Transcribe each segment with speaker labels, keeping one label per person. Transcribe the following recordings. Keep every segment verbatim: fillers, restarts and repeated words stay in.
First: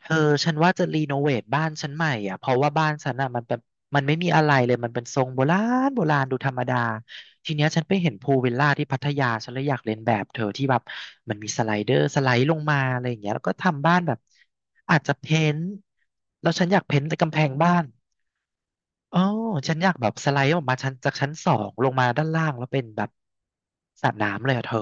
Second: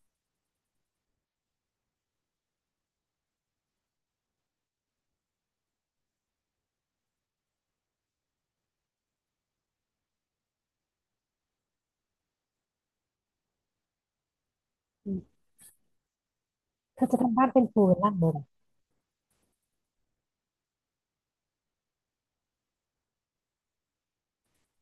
Speaker 1: เธอฉันว่าจะรีโนเวทบ้านฉันใหม่อ่ะเพราะว่าบ้านฉันอ่ะมันเป็นมันไม่มีอะไรเลยมันเป็นทรงโบราณโบราณดูธรรมดาทีเนี้ยฉันไปเห็นพูลวิลล่าที่พัทยาฉันเลยอยากเลียนแบบเธอที่แบบมันมีสไลเดอร์สไลด์ลงมาอะไรอย่างเงี้ยแล้วก็ทำบ้านแบบอาจ
Speaker 2: อื
Speaker 1: จะเพ้
Speaker 2: ม
Speaker 1: นท์แล้วฉันอยากเพ้
Speaker 2: เธ
Speaker 1: นท์
Speaker 2: อ
Speaker 1: แต่
Speaker 2: จะ
Speaker 1: กำ
Speaker 2: ทำ
Speaker 1: แพ
Speaker 2: บ้าน
Speaker 1: ง
Speaker 2: เป็น
Speaker 1: บ้า
Speaker 2: ปู
Speaker 1: น
Speaker 2: วลล่างเลยเหรอ
Speaker 1: อ๋อฉันอยากแบบสไลด์ออกมาชั้นจากชั้นสองลงมาด้านล่างแล้วเป็นแบบสระน้ำเลยอ่ะเธอ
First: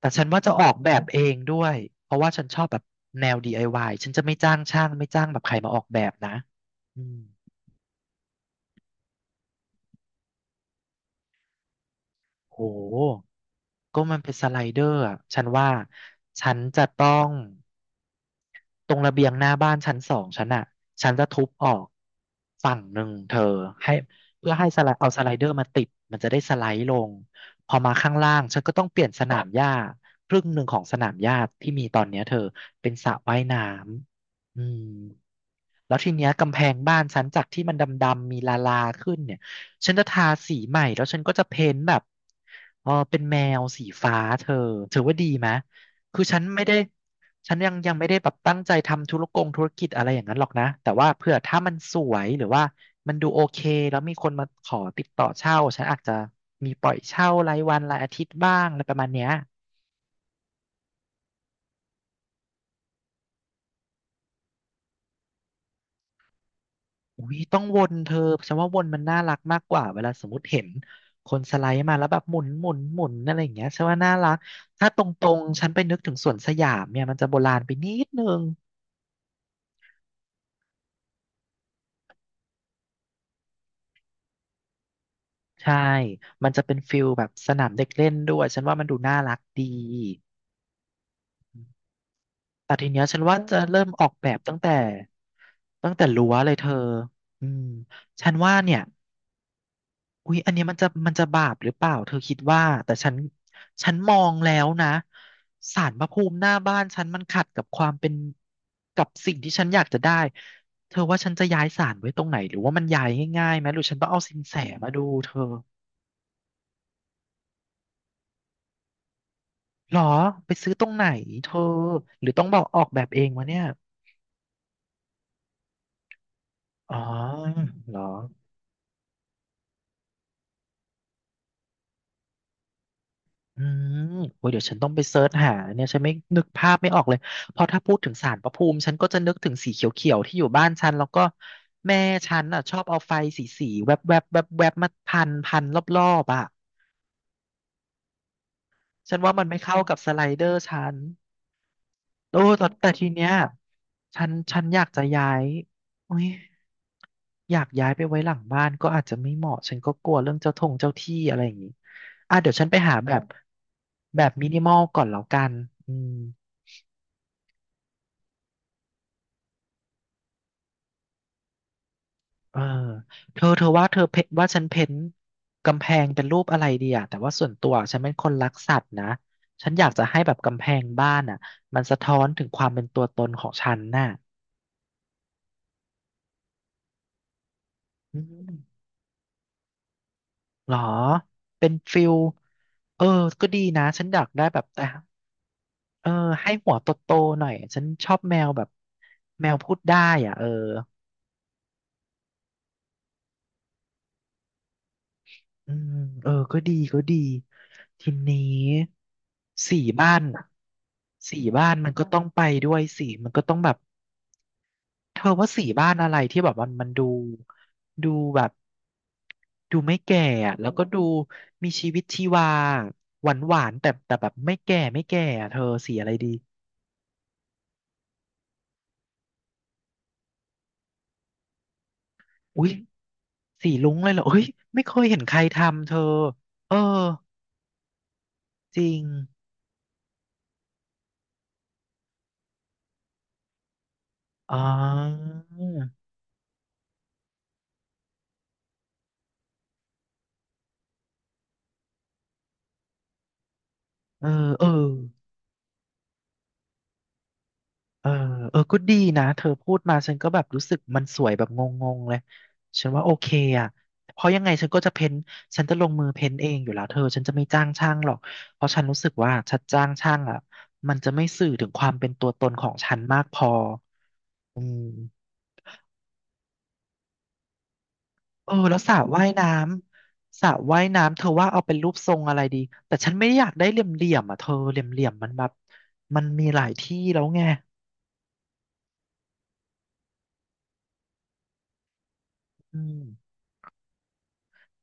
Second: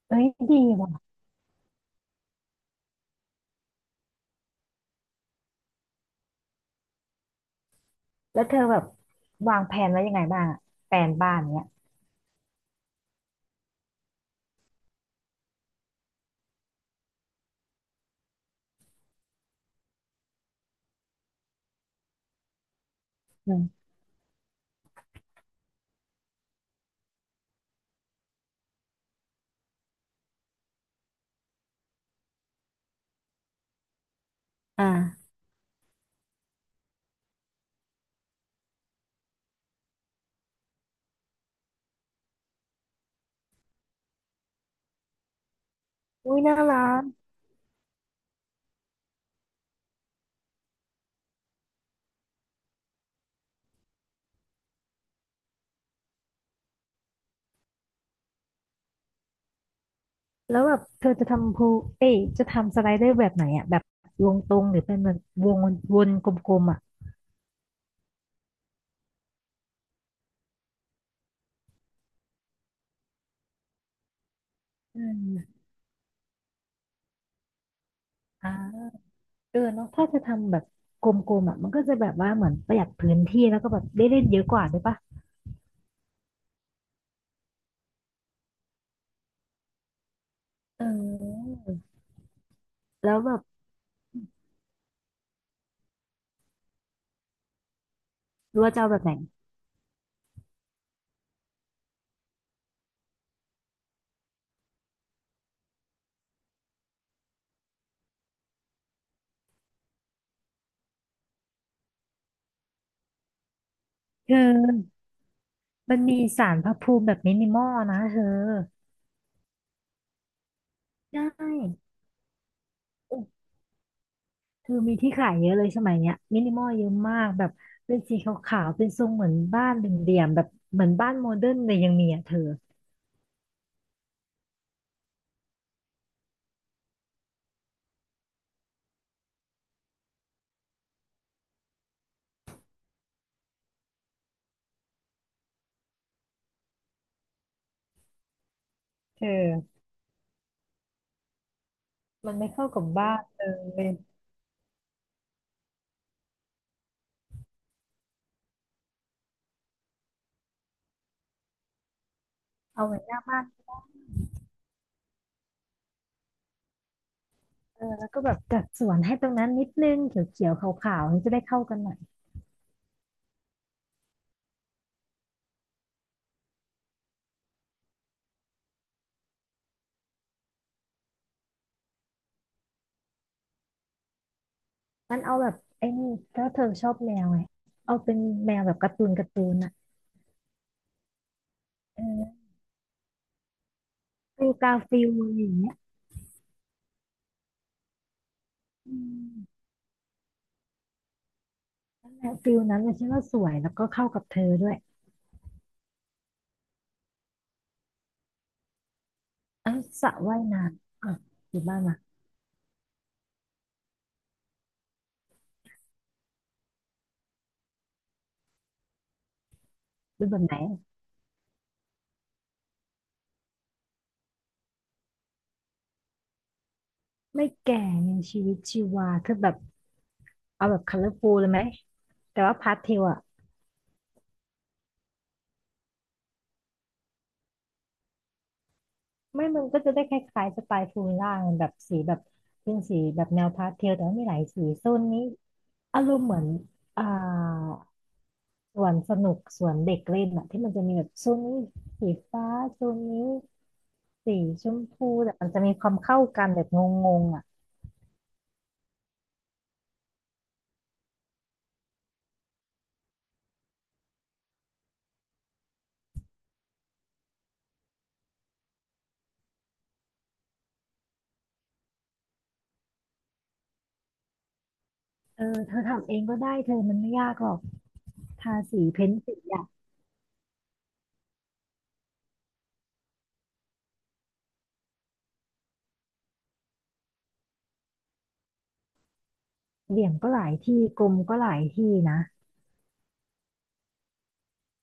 Speaker 1: แต่
Speaker 2: เอ้
Speaker 1: ฉั
Speaker 2: ย
Speaker 1: นว่าจะ
Speaker 2: ดี
Speaker 1: ออกแบบ
Speaker 2: ว่ะ
Speaker 1: เองด้วย เพราะว่าฉันชอบแบบแนว ดี ไอ วาย ฉันจะไม่จ้างช่างไม่จ้างแบบใครมาออกแบบนะอืม
Speaker 2: แล้วเธอแบบวางแผนไว้ยังไงบ้างอะแผนบ้านเนี้ย
Speaker 1: โหก็มันเป็นสไลเดอร์อะฉันว่าฉันจะต้องตรงระเบียงหน้าบ้านชั้นสองฉันอะฉันจะทุบออกฝั่งหนึ่งเธอ
Speaker 2: อืม
Speaker 1: ให้เพื่อให้สไลด์เอาสไลเดอร์มาติดมันจะได้สไลด์ลงพอมาข้างล่างฉันก็ต้องเปลี่ยนสนามหญ้าครึ่งหนึ่งของสนามหญ้าที่มีตอนเนี้ยเธอเป็นสระว่ายน้ำอืม
Speaker 2: อ่า
Speaker 1: แล้วทีเนี้ยกำแพงบ้านฉันจากที่มันดำๆมีลาลาขึ้นเนี่ยฉันจะทาสีใหม่แล้วฉันก็จะเพ้นท์แบบเออเป็นแมวสีฟ้าเธอถือว่าดีไหมคือ
Speaker 2: อุ้
Speaker 1: ฉั
Speaker 2: ย
Speaker 1: น
Speaker 2: น่า
Speaker 1: ไม่ได้
Speaker 2: รัก
Speaker 1: ฉันยังยังไม่ได้แบบตั้งใจทำธุรกงธุรกิจอะไรอย่างนั้นหรอกนะแต่ว่าเผื่อถ้ามันสวยหรือว่ามันดูโอเคแล้วมีคนมาขอติดต่อเช่าฉันอาจจะมีปล่อยเช่ารายวันรายอาทิตย์บ้างอะไรประมาณเนี้ย
Speaker 2: แล้วแบบเธอจะทำพูเอ้ยจะทำสไลเดอร์แบบไหนอ่ะแบบวงตรงหรือเป็นแบบวงวนกลมๆอ่ะ
Speaker 1: อุ้ยต้องวนเธอฉันว่าวนมันน่ารักมากกว่าเวลาสมมติเห็นคนสไลด์มาแล้วแบบหมุนหมุนหมุนอะไรอย่างเงี้ยฉันว่าน่ารักถ้าต
Speaker 2: อื
Speaker 1: รงๆ
Speaker 2: ม
Speaker 1: ฉันไปนึกถึงสวนสยามเนี่ยมันจะโบราณไปนิดนึง
Speaker 2: อ่าเออเนาะถ้าจะทำแบบกลมๆอ่ะมันก็จะแบบว่าเหมือนประหยัดพื้นที่แล้วก็แบบได้เล่นเยอะกว่าด้วยปะ
Speaker 1: ใช่มันจะเป็นฟิลแบบสนามเด็กเล่นด้วยฉันว่ามันดูน่ารักดี
Speaker 2: เออ
Speaker 1: แต่ทีเนี้ย
Speaker 2: แล้
Speaker 1: ฉั
Speaker 2: ว
Speaker 1: น
Speaker 2: แบ
Speaker 1: ว่า
Speaker 2: บ
Speaker 1: จะเริ่มออกแบบตั้งแต่ตั้งแต่รั้วเลยเธออืมฉันว่า
Speaker 2: รั้ว
Speaker 1: เนี่ย
Speaker 2: จะเอาแบบไหน
Speaker 1: อุ๊ยอันเนี้ยมันจะมันจะบาปหรือเปล่าเธอคิดว่าแต่ฉันฉันมองแล้วนะศาลพระภูมิหน้าบ้านฉันมันขัดกับความเป็นกับสิ่งที่ฉันอยากจะได้เธอว่าฉันจะย้ายศาลไว้ตรงไหนหรือว่ามันย้ายง่ายๆไหมหรือฉันต้องเอา
Speaker 2: เธ
Speaker 1: สินแส
Speaker 2: อ
Speaker 1: มาดูเธอ
Speaker 2: มันมีศาลพระภูมิแบบมินิมอลนะเธอ
Speaker 1: หรอไปซื้อตรงไหน
Speaker 2: ได้
Speaker 1: เธอหรือต้องบอกออกแบบ
Speaker 2: โอ
Speaker 1: เอง
Speaker 2: ้
Speaker 1: วะเนี่ย
Speaker 2: คือมีที่ขายเยอะเลยสมัยเนี้ยมินิมอลเยอะ
Speaker 1: อ๋อ
Speaker 2: มากแบบ
Speaker 1: หร
Speaker 2: เป็น
Speaker 1: อ
Speaker 2: สีขาวๆเป็นทรงเหมือนบ้านเหลี่ยมๆแบบเหมือนบ้านโมเดิร์นเลยยังมีอ่ะเธอ
Speaker 1: อืมโอ้ยเดี๋ยวฉันต้องไปเซิร์ชหาเนี่ยฉันไม่นึกภาพไม่ออกเลย เพราะถ้าพูดถึงศาลพระภูมิ ฉันก็จะนึกถึงสีเขียวๆที่อยู่บ้านฉัน แล้วก็แม่ฉันอ่ะชอบเอาไฟสีสีแวบๆแวบๆแวบๆมาพันพันรอบๆอ่ะ ฉัน
Speaker 2: เธอ
Speaker 1: ว่ามันไม่เข้ากับสไลเดอร์ฉัน
Speaker 2: มัน
Speaker 1: โอ้
Speaker 2: ไม่เข้า
Speaker 1: แต่
Speaker 2: กับ
Speaker 1: แต่ที
Speaker 2: บ้าน
Speaker 1: เนี้ย
Speaker 2: เลย
Speaker 1: ฉันฉันอยากจะย้ายโอ้ยอยากย้ายไปไว้หลังบ้านก็อาจจะไม่เหมาะ ฉันก็กลัวเรื่องเจ้าทงเจ้าที่อะไรอย่างงี้อ่ะเดี๋ยวฉันไป
Speaker 2: เอา
Speaker 1: หา
Speaker 2: ไว้ห
Speaker 1: แบ
Speaker 2: น้า
Speaker 1: บ
Speaker 2: บ้าน
Speaker 1: แบบมินิมอลก่อนแล้วกันอืม
Speaker 2: เออแล้วก็แบบจัดสวนให้ตรงนั้นนิดนึงเขียวๆขาวๆมันจะได้เข้ากันหน่อย
Speaker 1: เออเธอเธอว่าเธอเพว่าฉันเพ้นท์กำแพงเป็นรูปอะไรดีอะแต่ว่าส่วนตัวฉันเป็นคนรักสัตว์นะฉันอยากจะให้แบบกำแพงบ้านอ่ะมันสะท้อนถึงความเป็นตัวตนของฉันน่ะ
Speaker 2: มันเอาแบบไอ้นี่ถ้าเธอชอบแมวไงเอาเป็
Speaker 1: อื
Speaker 2: นแมวแบบ
Speaker 1: ม
Speaker 2: การ์ตูนการ์ตูนอ่ะ
Speaker 1: หรอเป็นฟิ
Speaker 2: เอ
Speaker 1: ล
Speaker 2: อ
Speaker 1: เออก็ดีนะฉันอยากได้
Speaker 2: ฟิล
Speaker 1: แบบ
Speaker 2: กา
Speaker 1: แต่
Speaker 2: ฟิลอะไรอย่างเงี้ย
Speaker 1: เออให้หัวโตๆหน่อยฉันชอบแมวแบบ
Speaker 2: อืม
Speaker 1: แมวพูดได้อ่ะเออ
Speaker 2: นั่นแหละฟิลนั้นเลยฉันว่าสวยแล้วก็เข้ากับเธอด้วย
Speaker 1: อืมเออก็ดีก็ดีทีนี้
Speaker 2: เอ่ะ
Speaker 1: สี
Speaker 2: สระ
Speaker 1: บ้าน
Speaker 2: ว่าย
Speaker 1: อะ
Speaker 2: น้ำอ่ะ
Speaker 1: สี
Speaker 2: อยู่
Speaker 1: บ้าน
Speaker 2: บ้าน
Speaker 1: มัน
Speaker 2: มา
Speaker 1: ก็ต้องไปด้วยสีมันก็ต้องแบบเธอว่าสีบ้านอะไรที่แบบมันมันดูดูแบบดูไม่แก่
Speaker 2: เปแบบไห
Speaker 1: อะ
Speaker 2: น
Speaker 1: แล้วก็
Speaker 2: อ
Speaker 1: ดูมีชีวิตชีวาหวานหวานแต่แต่แบบไม่แก่ไม่แก่อะเธอสีอะไรดี
Speaker 2: ไม่แก่ไงชีวิตชีวาคือแบบเอาแบบค o l o ล f u l ูลเลยไหมแต่ว่า
Speaker 1: อุ้ย
Speaker 2: พาสเทลอ่ะ
Speaker 1: สีลุ้งเลยเหรออุ้ยไม่เคยเห็นใครทำเธอเออจริง
Speaker 2: ไม่มันก็จะได้คล้ายๆสไตล์ฟูลล่างแบบสีแบบเป็นสีแบบแนวพาสเทลแต่ว่ามีหลาย
Speaker 1: อ๋อ
Speaker 2: สีโซนนี้อารมณ์เหมือนอ่าสวนสนุกสวนเด็กเล่นอะที่มันจะมีแบบโซนนี้สีฟ้าโซนนี้
Speaker 1: เออ
Speaker 2: สี
Speaker 1: เอ
Speaker 2: ช
Speaker 1: อ
Speaker 2: มพูแต่มันจะมีความเข้ากันแบบงงๆอ่ะ
Speaker 1: เออเออก็ดีนะเธอพูดมาฉันก็แบบรู้สึกมันสวยแบบงงๆเลยฉันว่าโอเคอ่ะเพราะยังไงฉันก็จะเพ้นฉันจะลงมือเพ้นเองอยู่แล้วเธอฉันจะไม่จ้างช่างหรอกเพราะฉันรู้สึกว่าฉันจ้างช่างอ่ะมันจะไม่สื่อถึงความเป็นตัวตนของฉันมากพออืม
Speaker 2: เออเธอทำเองก็ได้เธอมันไม่ยากหรอก
Speaker 1: เอ
Speaker 2: ทา
Speaker 1: อแล้ว
Speaker 2: สี
Speaker 1: สระ
Speaker 2: เพ้น
Speaker 1: ว่าย
Speaker 2: สี
Speaker 1: น้
Speaker 2: อะ
Speaker 1: ำสระว่ายน้ำเธอว่าเอาเป็นรูปทรงอะไรดีแต่ฉันไม่ได้อยากได้เหลี่ยมๆอ่ะเธอเหลี่ยมๆมันแบบมันมีหลายที่แล้วไง
Speaker 2: เหลี่ยมก็หลายที่กลมก็หลายที่นะ
Speaker 1: อืม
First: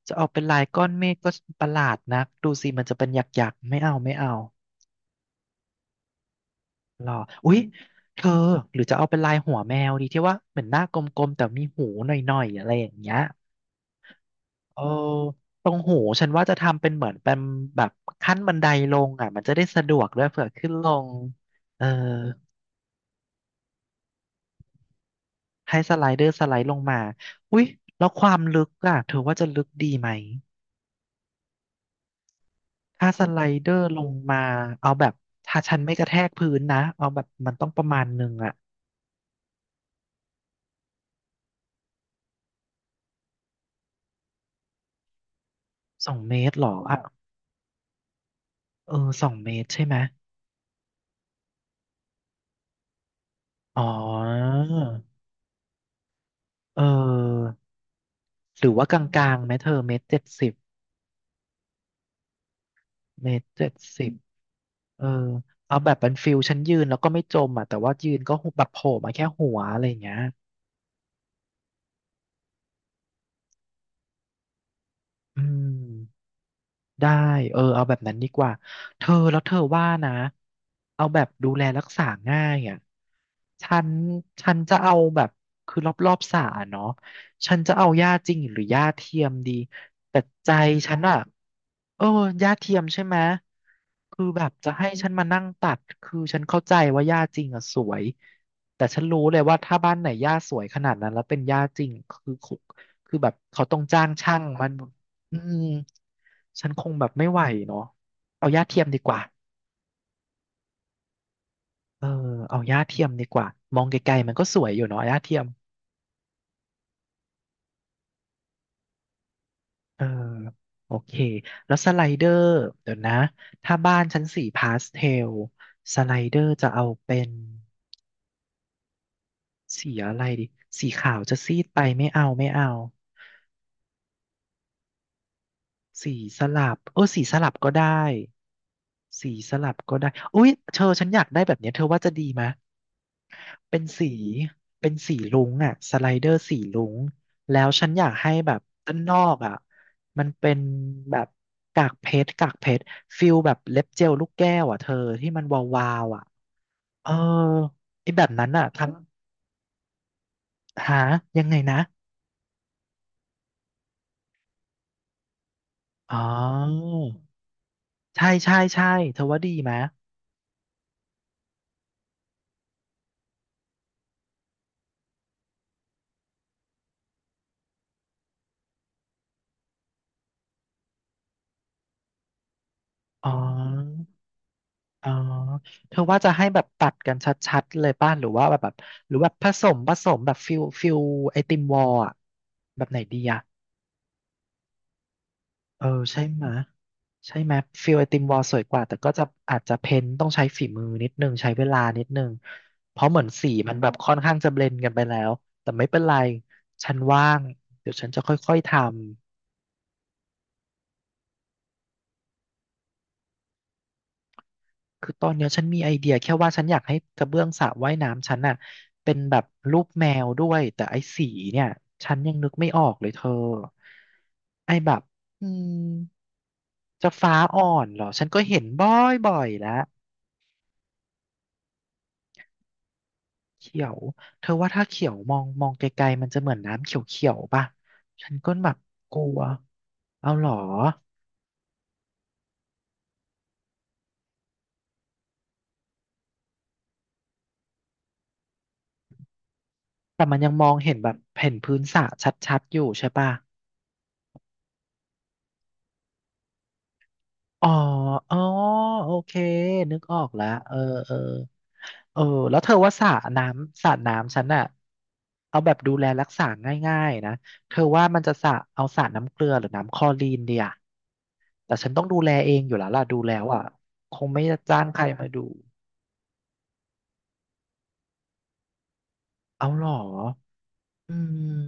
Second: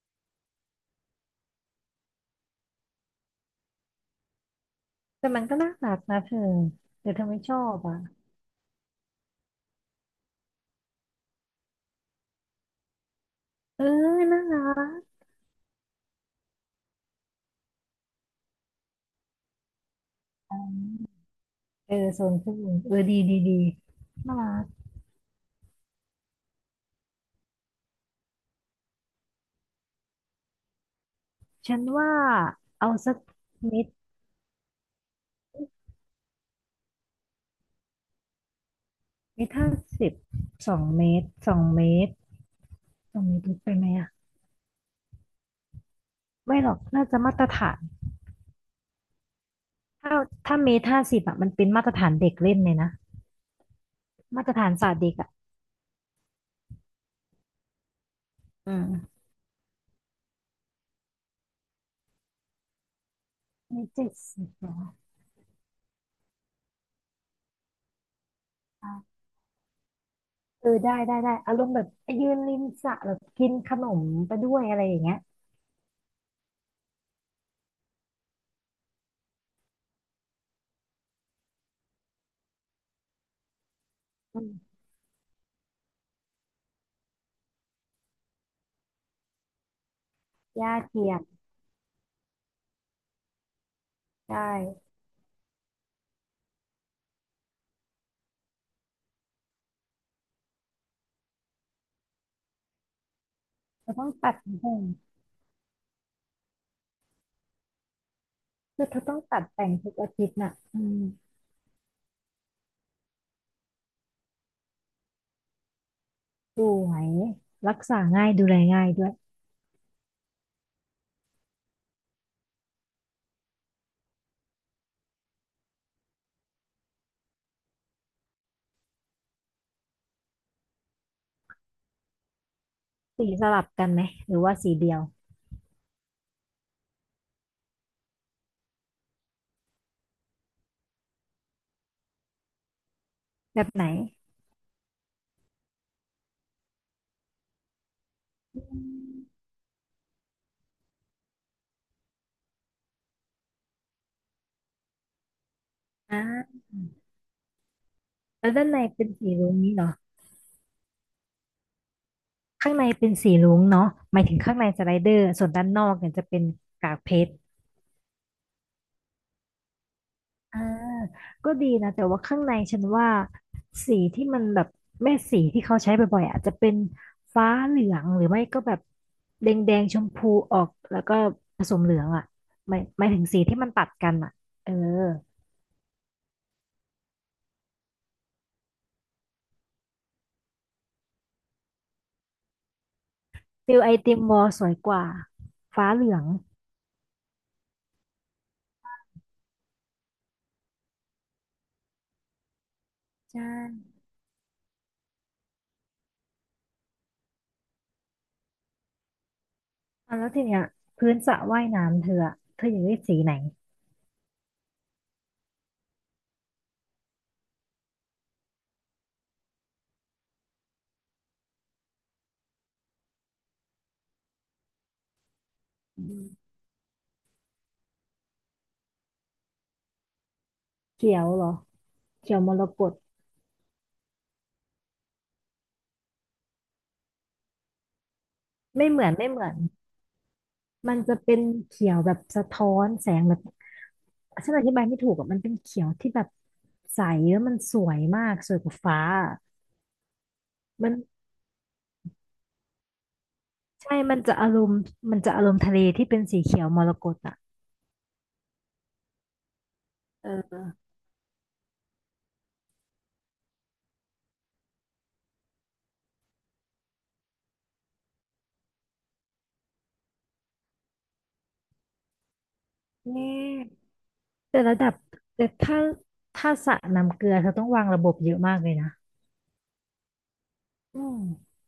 Speaker 1: จะเอาเป็นลายก้อนเมฆก็ประหลาดนักดูสิมันจะเป็นหยักๆไม่เอาไม่เอา
Speaker 2: แต่มันก็น่ารักนะเธอห
Speaker 1: หร
Speaker 2: รือ
Speaker 1: อ
Speaker 2: เธอไม่
Speaker 1: อุ๊
Speaker 2: ชอ
Speaker 1: ย
Speaker 2: บอ่ะ
Speaker 1: เธอหรือจะเอาเป็นลายหัวแมวดีที่ว่าเหมือนหน้ากลมๆแต่มีหูหน่อยๆอะไรอย่างเงี้ย
Speaker 2: เออน่า
Speaker 1: เออ
Speaker 2: รัก
Speaker 1: ตรงหูฉันว่าจะทำเป็นเหมือนเป็นแบบขั้นบันไดลงอ่ะมันจะได้สะดวกด้วยเผื่อขึ้นลงเออ
Speaker 2: เออโซนผู้หญิงเออดีดีดีน่ารัก
Speaker 1: ให้สไลเดอร์สไลด์ลงมาอุ๊ยแล้วความลึกอ่ะเธอว่าจะลึกดีไหม
Speaker 2: ฉันว่าเอา
Speaker 1: ถ้า
Speaker 2: สัก
Speaker 1: สไลเดอ
Speaker 2: เม
Speaker 1: ร์
Speaker 2: ตร
Speaker 1: ลงมาเอาแบบถ้าฉันไม่กระแทกพื้นนะเอาแบบมันต้องประมาณหนึ่งอ่ะ
Speaker 2: เมตรห้าสิบสองเมตรสองเมตรสองเมตรลึกไปไหมอ่ะ
Speaker 1: สองเมตร
Speaker 2: ไม่
Speaker 1: เหร
Speaker 2: หร
Speaker 1: อ
Speaker 2: อก
Speaker 1: อ่ะ
Speaker 2: น่าจะมาตรฐาน
Speaker 1: เออสองเมตรใช่ไหม
Speaker 2: ถ้าถ้าเมตรห้าสิบอ่ะมันเป็นมาตรฐานเด็กเล่นเลยนะ
Speaker 1: อ๋
Speaker 2: มาตร
Speaker 1: อ
Speaker 2: ฐานศาสตร์เด็กอ่ะ
Speaker 1: เออ หรื
Speaker 2: อื
Speaker 1: อว่าก
Speaker 2: ม
Speaker 1: ลางๆไหมเธอเมตรเจ็ดสิบเมตรเจ็ด
Speaker 2: เมตร
Speaker 1: สิ
Speaker 2: เจ็
Speaker 1: บ
Speaker 2: ดสิบเหรอ
Speaker 1: เออ เอาแบบเป็นฟิลฉันยืนแล้วก็ไม่จมอ่ะแต่ว่ายืนก็แบบโผล่
Speaker 2: อ่ะ
Speaker 1: มาแค่หัวอะไรอย่างเงี้ย
Speaker 2: เออได้ได้ได้อารมณ์แบบยืนริมสระแบบกินขนมไปด้วยอะไรอย่างเงี้ย
Speaker 1: อืม ได้เออเอาแบบนั้นดีกว่าเธอแล้วเธอว่านะเอาแบบดูแลรักษาง่ายอ่ะฉัน
Speaker 2: อื
Speaker 1: ฉั
Speaker 2: ม
Speaker 1: นจะเอาแบบคือรอบรอบสระเนาะฉันจะเอาหญ้าจริงหรือหญ้าเทียมดีแต่ใจ
Speaker 2: หญ้า
Speaker 1: ฉัน
Speaker 2: เทีย
Speaker 1: อ่ะ
Speaker 2: ม
Speaker 1: เออหญ้าเทียมใช่ไหมคือ
Speaker 2: ใช
Speaker 1: แบบจะ
Speaker 2: ่
Speaker 1: ให้ฉันมานั่งตัดคือฉันเข้าใจว่าหญ้าจริงอ่ะสวยแต่ฉันรู้เลยว่าถ้าบ้านไหนหญ้าสวยขนาดนั้นแล้วเป็นหญ้าจริงคือคือแบบเขาต้อง
Speaker 2: เธอ
Speaker 1: จ้า
Speaker 2: ต้อ
Speaker 1: ง
Speaker 2: งตัด
Speaker 1: ช่าง
Speaker 2: ผ
Speaker 1: มัน
Speaker 2: ม
Speaker 1: อืม ฉันคงแบบไม่ไหวเนาะเอาหญ้าเทีย
Speaker 2: คื
Speaker 1: ม
Speaker 2: อเธ
Speaker 1: ดี
Speaker 2: อ
Speaker 1: ก
Speaker 2: ต้อ
Speaker 1: ว่า
Speaker 2: งตัดแต่งทุกอาทิตย์น่ะอืม
Speaker 1: เออเอาหญ้าเทียมดีกว่ามองไกลๆมันก็สวยอยู่เนาะหญ้าเทียม
Speaker 2: สวยรักษาง่ายดูแลง่ายด้วย
Speaker 1: เออโอเคแล้วสไลเดอร์เดี๋ยวนะถ้าบ้านชั้นสีพาสเทลสไลเดอร์จะเอาเป็นสีอะไรดีสีขาวจะซีดไปไม่เอาไม่เอา
Speaker 2: สีสลับกันไหมหรือว่าสีเดียว
Speaker 1: สีสลับเออสีสลับก็ได้สีสลับก็ได้อุ๊ยเธอฉันอยากได้แบบเนี้ยเธอว่าจะดีไหม
Speaker 2: แบบ
Speaker 1: เป็
Speaker 2: ไห
Speaker 1: น
Speaker 2: น
Speaker 1: สี เป็นสีรุ้งอ่ะสไลเดอร์สีรุ้ง แล้วฉันอยากให้แบบ
Speaker 2: อื
Speaker 1: ด้านน
Speaker 2: ม
Speaker 1: อกอ่ะมันเป็นแบบกากเพชรกากเพชรฟิลแบบเล็บเจลลูกแก้วอ่ะเธอที่มันวาวๆ
Speaker 2: อ่
Speaker 1: อ่ะ
Speaker 2: า
Speaker 1: เออไอ้แบบนั้
Speaker 2: แล้
Speaker 1: น
Speaker 2: วด้า
Speaker 1: อ่ะ
Speaker 2: นใน
Speaker 1: ทั้ง
Speaker 2: เป็นสีรุ้งนี้เนาะ
Speaker 1: หายังไงนะ
Speaker 2: ข้างในเป็นสีรุ้งเนาะหมายถึงข้างในสไลเดอร์ส่วนด้านนอกเนี่ย
Speaker 1: อ๋อ
Speaker 2: จะเป็นกากเพชร
Speaker 1: ใช่ใช่ใช่เธอว่าดีไหม
Speaker 2: อ่าก็ดีนะแต่ว่าข้างในฉันว่าสีที่มันแบบแม่สีที่เขาใช้บ่อยๆอาจจะเป็นฟ้าเหลืองหรือไม่ก็แบบแดงแดงชมพูออกแล้วก็ผสมเหลืองอ่ะหมายหมายถึง
Speaker 1: อ๋
Speaker 2: สีที่มันตัด
Speaker 1: อ
Speaker 2: กันอ่ะเออ
Speaker 1: อ๋อเธอว่าจะให้แบบตัดกันชัดๆเลยป่ะหรือว่าแบบแบบหรือแบบผสมผสมแบบฟิลฟิลไอติมวอลอะแบบไหนดีอะ
Speaker 2: ฟิลไอติมวอลสวยกว่า
Speaker 1: เออ
Speaker 2: ฟ้าเหลือ
Speaker 1: ใช่
Speaker 2: ง
Speaker 1: ไหมะใช่ไหมยฟิลไอติมวอลสวยกว่าแต่ก็จะอาจจะเพ้นท์ต้องใช้ฝีมือนิดนึงใช้เวลานิดนึงเพราะเหมือน
Speaker 2: ใช่
Speaker 1: สีมันแบบค่อนข้างจะเบลนด์กันไปแล้วแต่ไม่เป็นไรฉันว่างเดี๋ยวฉันจะค่อยๆทำ
Speaker 2: อ่ะแล้วทีเนี้ยพื้นสระว่ายน้ำเธออะเธออยากได้สีไหน
Speaker 1: คือตอนเนี้ยฉันมีไอเดียแค่ว่าฉันอยากให้กระเบื้องสระว่ายน้ำฉันน่ะเป็นแบบรูปแมวด้วยแต่ไอ้สีเนี่ยฉันยังนึกไม่ออกเลยเธอไอ้แบบอืมจะฟ้าอ่อนเหรอฉันก็เห็นบ่อยๆแล้ว
Speaker 2: เขียวเหรอเขียวมรกต
Speaker 1: เขียวเธอว่าถ้าเขียวมองมองไกลๆมันจะเหมือนน้ำเขียวๆป่ะฉันก็แบบ
Speaker 2: ไม่เหมือ
Speaker 1: ก
Speaker 2: น
Speaker 1: ลั
Speaker 2: ไม่เห
Speaker 1: ว
Speaker 2: มือน
Speaker 1: เอาหรอ
Speaker 2: มันจะเป็นเขียวแบบสะท้อนแสงแบบ ฉันอธิบายไม่ถูกอะมันเป็นเขียวที่แบบใสแล้วมันสวยมากสวยกว่าฟ้าอะ
Speaker 1: แต่มันยังมอง
Speaker 2: มั
Speaker 1: เห็
Speaker 2: น
Speaker 1: นแบบเห็นพื้นสระชัดๆอยู่ใช่ป่ะ
Speaker 2: ใช่มันจะอารมณ์มันจะอารมณ์ทะเลที่เป็นสีเขียวมรกตอ่ะ
Speaker 1: อ๋ออ๋อโอเคนึกออกแล้ว
Speaker 2: เออ
Speaker 1: เออเออเออแล้วเธอว่าสระน้ำสระน้ำฉันอะเอาแบบดูแลรักษาง่ายๆนะเธอว่ามันจะสระเอาสระน้ำเกลือหรือน้ำคลอรีนเดียแต่ฉันต้องดูแลเองอยู่แล้วล่ะดู
Speaker 2: เนี่
Speaker 1: แล้ว
Speaker 2: ย
Speaker 1: อ่ะคงไม่
Speaker 2: แต่ระ
Speaker 1: จ้า
Speaker 2: ดั
Speaker 1: ง
Speaker 2: บ
Speaker 1: ใครมาดู
Speaker 2: แต่ถ้าถ้าสระน้ำเกลือเธอต้องวางระบบเยอะมากเลยนะ
Speaker 1: เอาหรอ
Speaker 2: อื
Speaker 1: อื
Speaker 2: ม
Speaker 1: ม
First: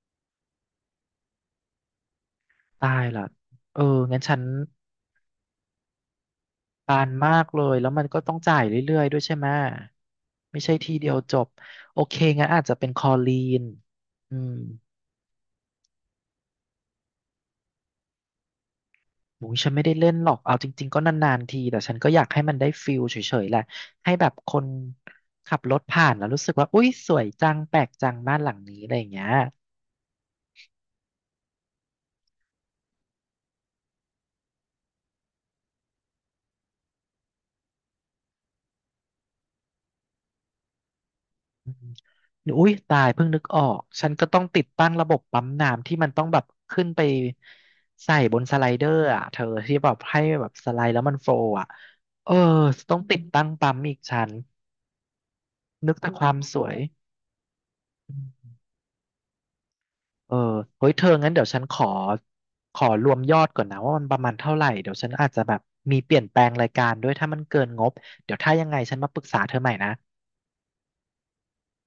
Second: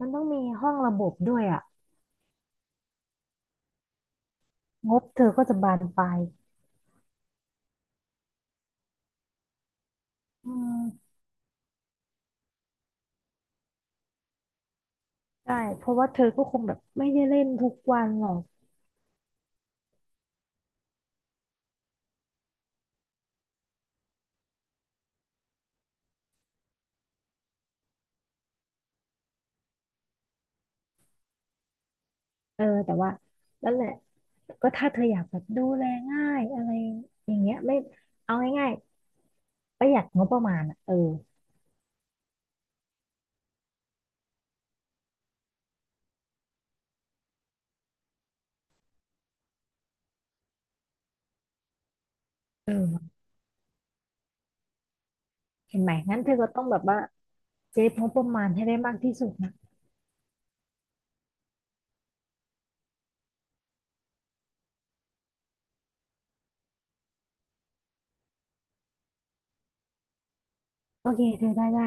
Speaker 2: มันต้องมีห้องระบบด้วยอ่ะ
Speaker 1: ตายละเออ งั้นฉัน
Speaker 2: งบเธอก็จะบานปลาย
Speaker 1: ปานมากเลย แล้วมันก็ต้องจ่ายเรื่อยๆด้วยใช่ไหม
Speaker 2: อื
Speaker 1: ไม่ใช่
Speaker 2: ม
Speaker 1: ทีเดียวจบ โอเคงั้นอาจจะเป็นคอลีน อืม
Speaker 2: ใช่เพราะว่าเธอก็คงแบบไม่ได้เล่นทุกวันหรอก
Speaker 1: หมูฉันไม่ได้เล่นหรอก เอาจริงๆก็นานๆที แต่ฉันก็อยากให้มันได้ฟิลเฉยๆแหละให้แบบคนขับรถผ่านแล้วรู้สึกว่า อุ๊ยสวยจัง แปลกจังบ้านหลังนี้อะไรอย่างเงี้ย
Speaker 2: เออแต่ว่านั่นแหละ ก็ถ้าเธออยากแบบดูแลง่ายอะไรอย่างเงี้ยไม่เอาง่ายๆประหยัดงบประมาณอ่ะเออ
Speaker 1: อุ้ยตายเพิ่งนึกออกฉันก็ต้องติดตั้งระบบปั๊มน้ำที่มันต้องแบบขึ้นไปใส่บนสไลเดอร์อ่ะเธอที่แบบให้แบบสไลด์แล้วมันโฟลว์อ่ะเออต้อง
Speaker 2: เออ
Speaker 1: ติดตั้งปั๊มอีกชั้น
Speaker 2: เห็นไหม
Speaker 1: นึกแต่
Speaker 2: งั้
Speaker 1: ค
Speaker 2: นเธ
Speaker 1: วาม
Speaker 2: อก็
Speaker 1: ส
Speaker 2: ต้อง
Speaker 1: วย
Speaker 2: แบบว่าเซฟงบประมาณให้ได้มากที่สุดนะ
Speaker 1: เออเฮ้ยเธองั้นเดี๋ยวฉันขอขอรวมยอดก่อนนะว่ามันประมาณเท่าไหร่เดี๋ยวฉันอาจจะแบบมีเปลี่ยนแปลงรายการด้วยถ้ามันเกินงบเดี๋ยวถ้ายังไงฉันมาปรึกษาเธอใหม่นะ
Speaker 2: โอเคเธอได้ได้